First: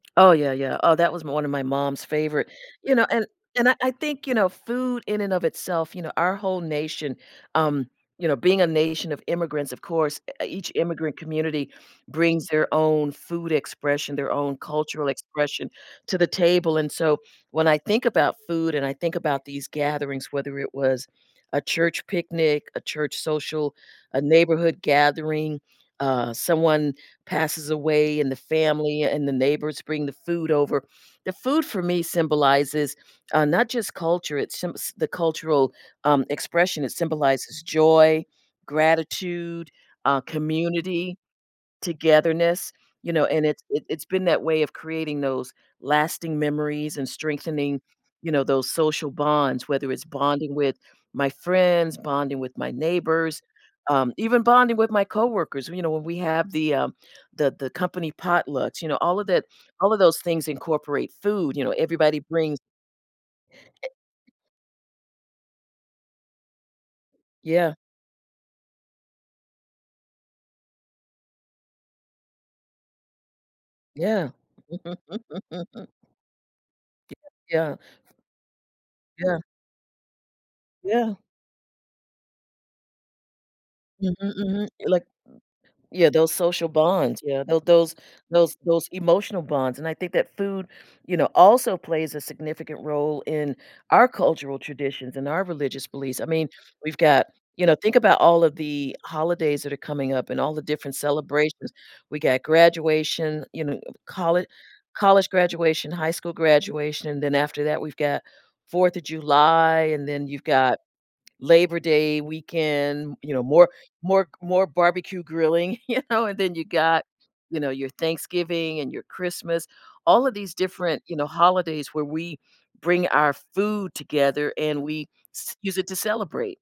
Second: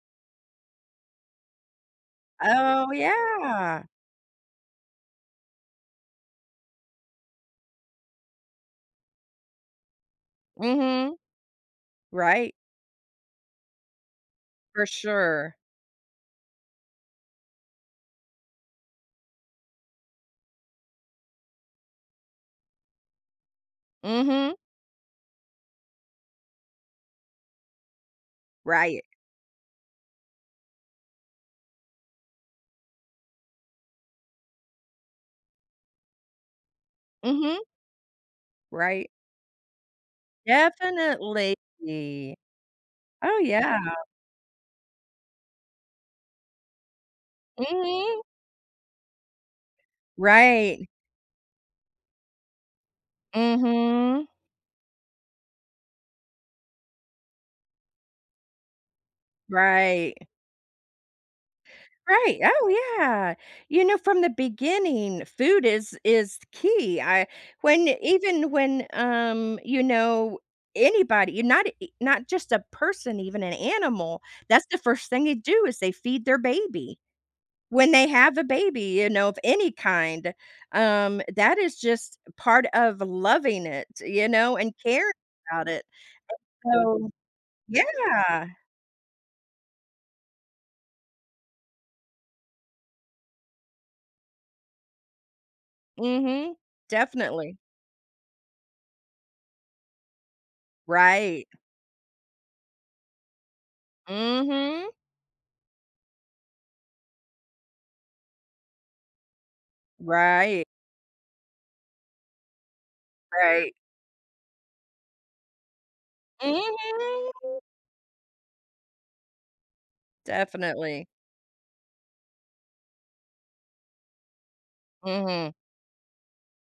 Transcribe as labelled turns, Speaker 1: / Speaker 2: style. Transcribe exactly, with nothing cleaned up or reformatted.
Speaker 1: Oh, yeah, yeah. Oh, that was one of my mom's favorite`
Speaker 2: Oh,
Speaker 1: you know, and and I
Speaker 2: yeah.
Speaker 1: I think, you know, food in and of itself, you know, our whole nation, um, you know, being a nation of immigrants, of course, e each
Speaker 2: Mhm.
Speaker 1: immigrant community brings
Speaker 2: Right.
Speaker 1: their own food expression, their own
Speaker 2: For
Speaker 1: cultural
Speaker 2: sure.
Speaker 1: expression to the table, and so, when I think about food and I think about these gatherings, whether it was a church picnic, a church social, a
Speaker 2: Mhm.
Speaker 1: neighborhood gathering, uh, someone passes away and the
Speaker 2: Right.
Speaker 1: family and the neighbors bring the food over, the food for me symbolizes, uh, not just culture it symbs the cultural, um, expression, it
Speaker 2: Mhm.
Speaker 1: symbolizes joy,
Speaker 2: Right.
Speaker 1: gratitude, uh, community,
Speaker 2: Definitely.
Speaker 1: togetherness, you know,
Speaker 2: Oh,
Speaker 1: and it
Speaker 2: yeah.
Speaker 1: it it's been that way of creating those lasting memories and strengthening,
Speaker 2: Mhm.
Speaker 1: you know, those social bonds, whether it's bonding with
Speaker 2: Right.
Speaker 1: my friends, bonding with my neighbors, um,
Speaker 2: Mhm.
Speaker 1: even bonding with my coworkers, you know, when we have the, um, the the company potlucks, you know, all of that all of those
Speaker 2: Right.
Speaker 1: things incorporate food, you know, everybody
Speaker 2: Right.
Speaker 1: brings
Speaker 2: Oh, yeah, you
Speaker 1: Eh
Speaker 2: know, from the beginning, food is is the key, I
Speaker 1: Yeah.
Speaker 2: when even when, um, you know, anybody, not a not just a person, even an animal,
Speaker 1: Yeah.
Speaker 2: that's the first thing they do is they feed their baby.
Speaker 1: Yeah, yeah.
Speaker 2: When they
Speaker 1: F
Speaker 2: have a baby, you know, of
Speaker 1: Yeah.
Speaker 2: any kind,
Speaker 1: Yeah.
Speaker 2: um, that is just part of loving it,
Speaker 1: Mhm,
Speaker 2: you know?
Speaker 1: mhm,
Speaker 2: And
Speaker 1: like
Speaker 2: caring about it,
Speaker 1: yeah, those social
Speaker 2: and so
Speaker 1: bonds, yeah, tho those
Speaker 2: Yeah.
Speaker 1: those those emotional bonds, and I think that food, you know, also plays a significant role in our cultural traditions and our religious beliefs, I mean,
Speaker 2: Mhm.
Speaker 1: we've got
Speaker 2: Definitely.
Speaker 1: you know, think about all of the holidays that are coming up and all the different
Speaker 2: Right.
Speaker 1: celebrations, we got graduation, you know, colle
Speaker 2: Mhm.
Speaker 1: college graduation, high school graduation, then after that, we've got fourth of July, and then you've
Speaker 2: Right.
Speaker 1: got Labor Day weekend, you know, more
Speaker 2: Right.
Speaker 1: more more barbecue grilling, you know, and then you got, you
Speaker 2: Mhm.
Speaker 1: know, your Thanksgiving and your Christmas, all of these different,
Speaker 2: Definitely.
Speaker 1: you know, holidays where we bring our food together and we
Speaker 2: Mhm.
Speaker 1: c use it to celebrate.